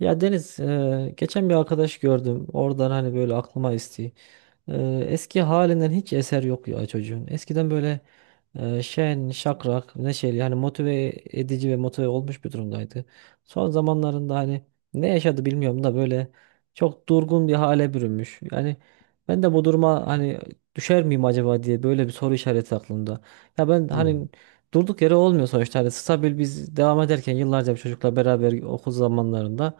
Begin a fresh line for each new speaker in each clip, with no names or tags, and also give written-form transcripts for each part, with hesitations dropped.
Ya Deniz, geçen bir arkadaş gördüm. Oradan hani böyle aklıma esti. E, Eski halinden hiç eser yok ya çocuğun. Eskiden böyle şen, şakrak, neşeli hani motive edici ve motive olmuş bir durumdaydı. Son zamanlarında hani ne yaşadı bilmiyorum da böyle çok durgun bir hale bürünmüş. Yani ben de bu duruma hani düşer miyim acaba diye böyle bir soru işareti aklımda. Ya ben
Hı.
hani durduk yere olmuyor sonuçta. Hani stabil biz devam ederken yıllarca bir çocukla beraber okul zamanlarında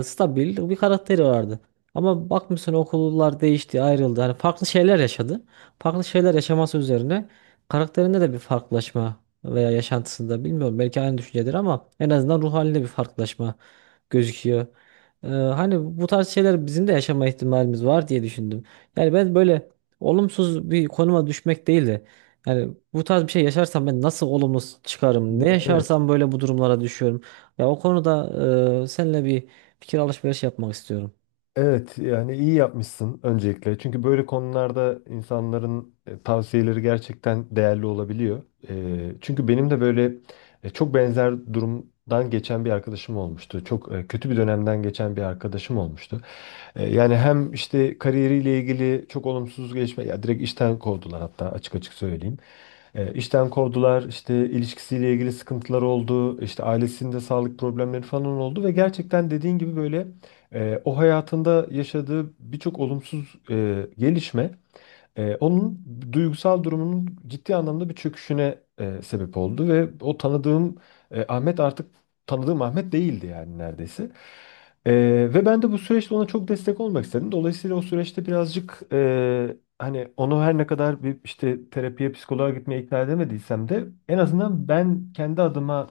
stabil bir karakteri vardı. Ama bakmışsın okullar değişti, ayrıldı. Hani farklı şeyler yaşadı. Farklı şeyler yaşaması üzerine karakterinde de bir farklılaşma veya yaşantısında bilmiyorum belki aynı düşüncedir ama en azından ruh halinde bir farklılaşma gözüküyor. Hani bu tarz şeyler bizim de yaşama ihtimalimiz var diye düşündüm. Yani ben böyle olumsuz bir konuma düşmek değil de yani bu tarz bir şey yaşarsam ben nasıl olumlu çıkarım?
Ya
Ne
evet.
yaşarsam böyle bu durumlara düşüyorum. Ya o konuda seninle bir fikir alışverişi yapmak istiyorum.
Evet, yani iyi yapmışsın öncelikle. Çünkü böyle konularda insanların tavsiyeleri gerçekten değerli olabiliyor. Çünkü benim de böyle çok benzer durumdan geçen bir arkadaşım olmuştu. Çok kötü bir dönemden geçen bir arkadaşım olmuştu. Yani hem işte kariyeriyle ilgili çok olumsuz gelişme, ya direkt işten kovdular, hatta açık açık söyleyeyim. İşten kovdular, işte ilişkisiyle ilgili sıkıntılar oldu, işte ailesinde sağlık problemleri falan oldu ve gerçekten dediğin gibi böyle o hayatında yaşadığı birçok olumsuz gelişme onun duygusal durumunun ciddi anlamda bir çöküşüne sebep oldu ve o tanıdığım Ahmet artık tanıdığım Ahmet değildi yani neredeyse. Ve ben de bu süreçte ona çok destek olmak istedim. Dolayısıyla o süreçte birazcık hani onu, her ne kadar bir işte terapiye, psikoloğa gitmeye ikna edemediysem de, en azından ben kendi adıma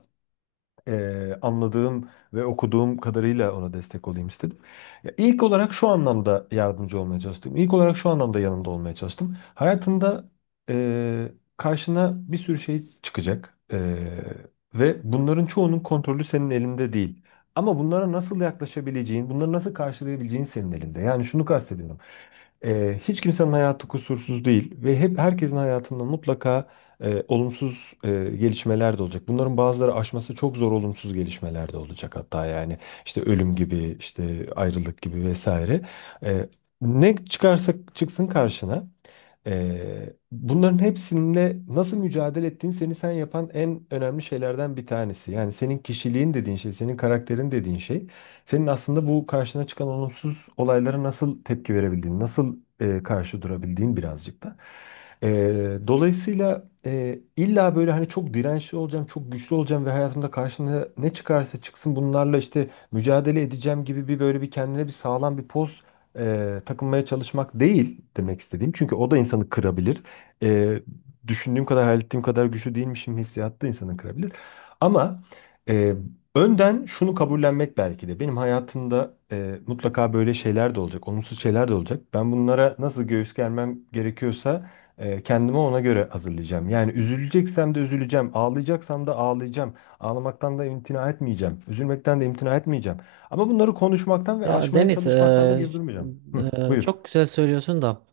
anladığım ve okuduğum kadarıyla ona destek olayım istedim. Ya ilk olarak şu anlamda yardımcı olmaya çalıştım. İlk olarak şu anlamda yanında olmaya çalıştım. Hayatında eee, karşına bir sürü şey çıkacak, ve bunların çoğunun kontrolü senin elinde değil. Ama bunlara nasıl yaklaşabileceğin, bunları nasıl karşılayabileceğin senin elinde. Yani şunu kastediyorum. Hiç kimsenin hayatı kusursuz değil ve hep herkesin hayatında mutlaka olumsuz gelişmeler de olacak. Bunların bazıları aşması çok zor olumsuz gelişmeler de olacak hatta, yani işte ölüm gibi, işte ayrılık gibi vesaire. Eee, ne çıkarsa çıksın karşına, bunların hepsinde nasıl mücadele ettiğin seni sen yapan en önemli şeylerden bir tanesi. Yani senin kişiliğin dediğin şey, senin karakterin dediğin şey, senin aslında bu karşına çıkan olumsuz olaylara nasıl tepki verebildiğin, nasıl karşı durabildiğin birazcık da. Dolayısıyla illa böyle hani çok dirençli olacağım, çok güçlü olacağım ve hayatımda karşımda ne çıkarsa çıksın bunlarla işte mücadele edeceğim gibi böyle bir kendine bir sağlam bir poz takılmaya çalışmak değil demek istediğim. Çünkü o da insanı kırabilir. E, Düşündüğüm kadar, hayal ettiğim kadar güçlü değilmişim hissiyatı da insanı kırabilir. Ama e, önden şunu kabullenmek belki de. Benim hayatımda mutlaka böyle şeyler de olacak, olumsuz şeyler de olacak. Ben bunlara nasıl göğüs germem gerekiyorsa kendimi ona göre hazırlayacağım. Yani üzüleceksem de üzüleceğim, ağlayacaksam da ağlayacağım. Ağlamaktan da imtina etmeyeceğim, üzülmekten de imtina etmeyeceğim. Ama bunları konuşmaktan ve
Ya
aşmaya
Deniz,
çalışmaktan da geri durmayacağım. Hı, buyur.
çok güzel söylüyorsun da.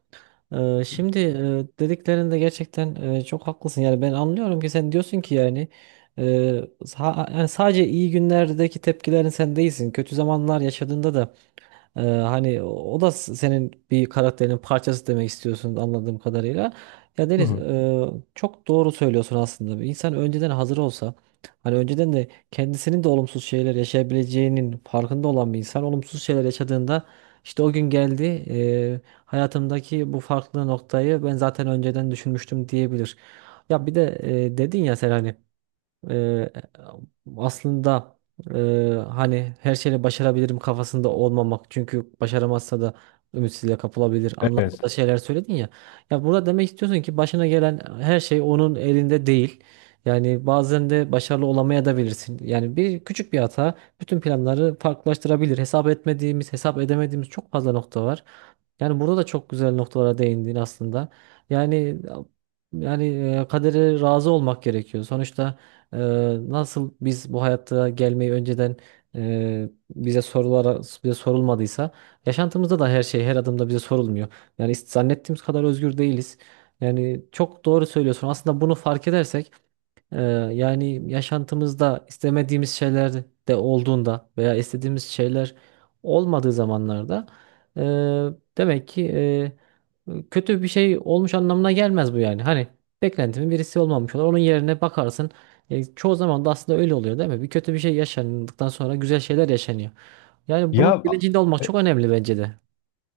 Şimdi dediklerinde gerçekten çok haklısın. Yani ben anlıyorum ki sen diyorsun ki yani, e, yani sadece iyi günlerdeki tepkilerin sen değilsin. Kötü zamanlar yaşadığında da hani o da senin bir karakterinin parçası demek istiyorsun anladığım kadarıyla. Ya
Hı
Deniz,
hı.
çok doğru söylüyorsun aslında. Bir İnsan önceden hazır olsa, hani önceden de kendisinin de olumsuz şeyler yaşayabileceğinin farkında olan bir insan olumsuz şeyler yaşadığında işte o gün geldi, e, hayatımdaki bu farklı noktayı ben zaten önceden düşünmüştüm diyebilir. Ya bir de dedin ya sen hani, Eee, aslında hani her şeyi başarabilirim kafasında olmamak. Çünkü başaramazsa da ümitsizliğe kapılabilir anlamında
Evet.
şeyler söyledin ya. Ya burada demek istiyorsun ki başına gelen her şey onun elinde değil. Yani bazen de başarılı olamaya da bilirsin. Yani bir küçük bir hata bütün planları farklılaştırabilir. Hesap etmediğimiz, hesap edemediğimiz çok fazla nokta var. Yani burada da çok güzel noktalara değindin aslında. Yani yani, kadere razı olmak gerekiyor. Sonuçta ee, nasıl biz bu hayatta gelmeyi önceden bize sorulmadıysa, yaşantımızda da her şey her adımda bize sorulmuyor. Zannettiğimiz kadar özgür değiliz. Yani çok doğru söylüyorsun. Aslında bunu fark edersek ee, yani yaşantımızda istemediğimiz şeyler de olduğunda veya istediğimiz şeyler olmadığı zamanlarda e, demek ki kötü bir şey olmuş anlamına gelmez bu yani. Hani beklentimin birisi olmamış olur. Onun yerine bakarsın. Çoğu zaman da aslında öyle oluyor değil mi? Bir kötü bir şey yaşandıktan sonra güzel şeyler yaşanıyor. Yani
Ya,
bunun bilincinde olmak çok önemli bence de.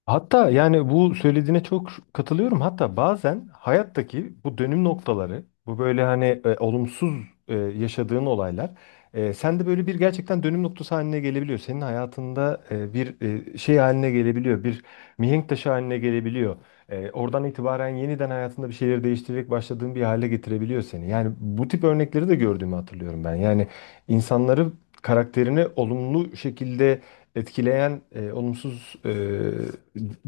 hatta yani bu söylediğine çok katılıyorum. Hatta bazen hayattaki bu dönüm noktaları, bu böyle hani olumsuz yaşadığın olaylar, sende böyle bir gerçekten dönüm noktası haline gelebiliyor. Senin hayatında bir şey haline gelebiliyor, bir mihenk taşı haline gelebiliyor. Oradan itibaren yeniden hayatında bir şeyleri değiştirerek başladığın bir hale getirebiliyor seni. Yani bu tip örnekleri de gördüğümü hatırlıyorum ben. Yani insanları karakterini olumlu şekilde etkileyen olumsuz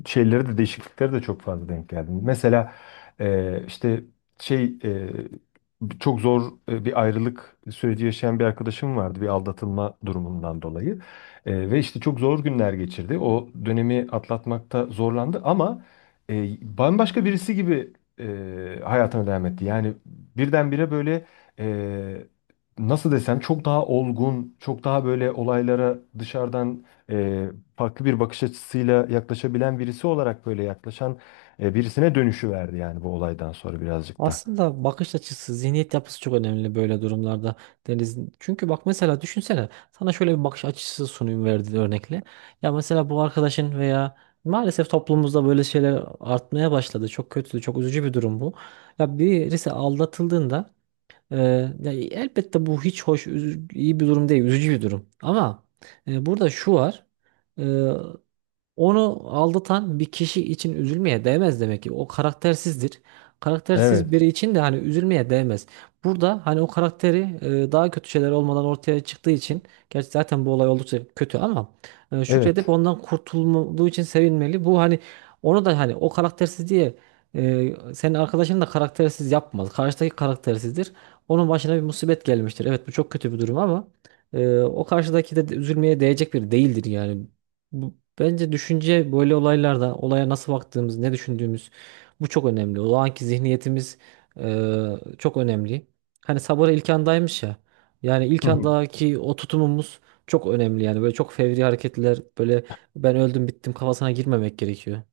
şeyleri de değişiklikleri de çok fazla denk geldim. Mesela e, işte şey e, çok zor bir ayrılık süreci yaşayan bir arkadaşım vardı, bir aldatılma durumundan dolayı. Ve işte çok zor günler geçirdi. O dönemi atlatmakta zorlandı ama e, bambaşka birisi gibi e, hayatına devam etti. Yani birdenbire böyle, e, nasıl desem, çok daha olgun, çok daha böyle olaylara dışarıdan e, farklı bir bakış açısıyla yaklaşabilen birisi olarak, böyle yaklaşan birisine dönüşü verdi yani bu olaydan sonra birazcık da.
Aslında bakış açısı, zihniyet yapısı çok önemli böyle durumlarda Deniz. Çünkü bak mesela düşünsene, sana şöyle bir bakış açısı sunayım verdiği örnekle. Ya mesela bu arkadaşın veya maalesef toplumumuzda böyle şeyler artmaya başladı. Çok kötü, çok üzücü bir durum bu. Ya birisi aldatıldığında e, ya elbette bu hiç hoş, iyi bir durum değil, üzücü bir durum. Ama burada şu var. e, Onu aldatan bir kişi için üzülmeye değmez demek ki. O karaktersizdir. Karaktersiz
Evet,
biri için de hani üzülmeye değmez. Burada hani o karakteri, daha kötü şeyler olmadan ortaya çıktığı için, gerçi zaten bu olay oldukça kötü ama şükredip
evet.
ondan kurtulduğu için sevinmeli. Bu hani onu da hani o karaktersiz diye, senin arkadaşını da karaktersiz yapmaz. Karşıdaki karaktersizdir. Onun başına bir musibet gelmiştir. Evet bu çok kötü bir durum ama o karşıdaki de üzülmeye değecek biri değildir yani. Bu, bence düşünce böyle olaylarda olaya nasıl baktığımız, ne düşündüğümüz, bu çok önemli. O anki zihniyetimiz çok önemli. Hani sabır ilk andaymış ya. Yani ilk
Hı hı.
andaki o tutumumuz çok önemli. Yani böyle çok fevri hareketler, böyle ben öldüm bittim kafasına girmemek gerekiyor.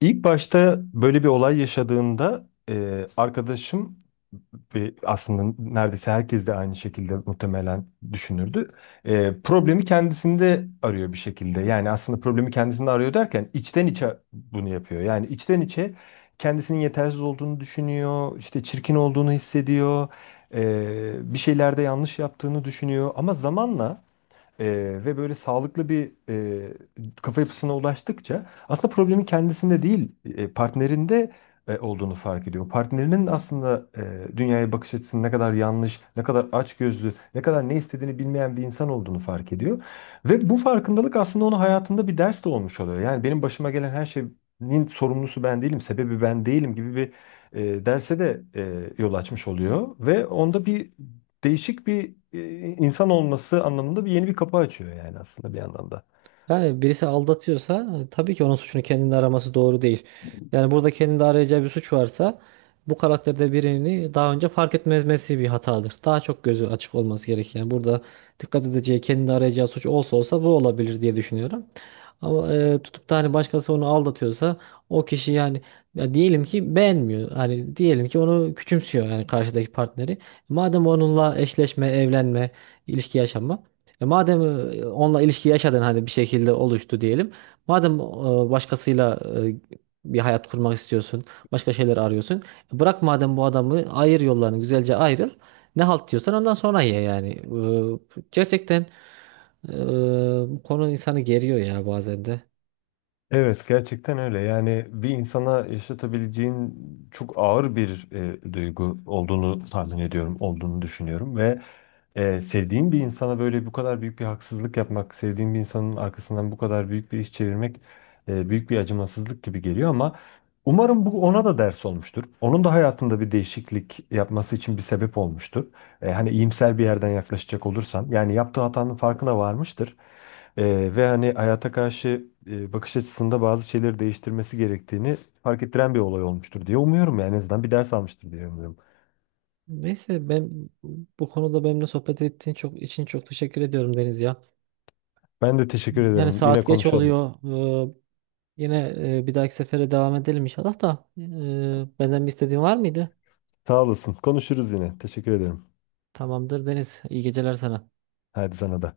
İlk başta böyle bir olay yaşadığımda arkadaşım ve aslında neredeyse herkes de aynı şekilde muhtemelen düşünürdü. Problemi kendisinde arıyor bir şekilde. Yani aslında problemi kendisinde arıyor derken içten içe bunu yapıyor. Yani içten içe kendisinin yetersiz olduğunu düşünüyor, işte çirkin olduğunu hissediyor, bir şeylerde yanlış yaptığını düşünüyor. Ama zamanla ve böyle sağlıklı bir kafa yapısına ulaştıkça aslında problemin kendisinde değil, partnerinde olduğunu fark ediyor. Partnerinin aslında dünyaya bakış açısının ne kadar yanlış, ne kadar açgözlü, ne kadar ne istediğini bilmeyen bir insan olduğunu fark ediyor. Ve bu farkındalık aslında onun hayatında bir ders de olmuş oluyor. Yani benim başıma gelen her şeyin sorumlusu ben değilim, sebebi ben değilim gibi bir derse de yol açmış oluyor. Ve onda değişik bir insan olması anlamında bir yeni bir kapı açıyor yani aslında bir anlamda.
Yani birisi aldatıyorsa tabii ki onun suçunu kendinde araması doğru değil. Yani burada kendinde arayacağı bir suç varsa, bu karakterde birini daha önce fark etmemesi bir hatadır. Daha çok gözü açık olması gerek. Yani burada dikkat edeceği, kendinde arayacağı suç olsa olsa bu olabilir diye düşünüyorum. Ama tutup da hani başkası onu aldatıyorsa o kişi yani, ya diyelim ki beğenmiyor. Hani diyelim ki onu küçümsüyor yani karşıdaki partneri. Madem onunla eşleşme, evlenme, ilişki yaşama, e madem onunla ilişki yaşadın hani bir şekilde oluştu diyelim. Madem başkasıyla e, bir hayat kurmak istiyorsun, başka şeyler arıyorsun. Bırak madem bu adamı, ayır yollarını, güzelce ayrıl. Ne halt diyorsan ondan sonra ye yani. Gerçekten e, bu konu insanı geriyor ya bazen de.
Evet, gerçekten öyle. Yani bir insana yaşatabileceğin çok ağır bir duygu olduğunu tahmin ediyorum, olduğunu düşünüyorum ve sevdiğin bir insana böyle bu kadar büyük bir haksızlık yapmak, sevdiğin bir insanın arkasından bu kadar büyük bir iş çevirmek büyük bir acımasızlık gibi geliyor ama umarım bu ona da ders olmuştur. Onun da hayatında bir değişiklik yapması için bir sebep olmuştur. Hani iyimser bir yerden yaklaşacak olursam, yani yaptığı hatanın farkına varmıştır. Ve hani hayata karşı bakış açısında bazı şeyleri değiştirmesi gerektiğini fark ettiren bir olay olmuştur diye umuyorum, yani en azından bir ders almıştır diye umuyorum.
Neyse ben bu konuda benimle sohbet ettiğin çok için çok teşekkür ediyorum Deniz ya.
Ben de teşekkür
Yani
ederim. Yine
saat geç
konuşalım.
oluyor. E, Yine bir dahaki sefere devam edelim inşallah da. Benden bir istediğin var mıydı?
Sağ olasın. Konuşuruz yine. Teşekkür ederim.
Tamamdır Deniz. İyi geceler sana.
Hadi sana da.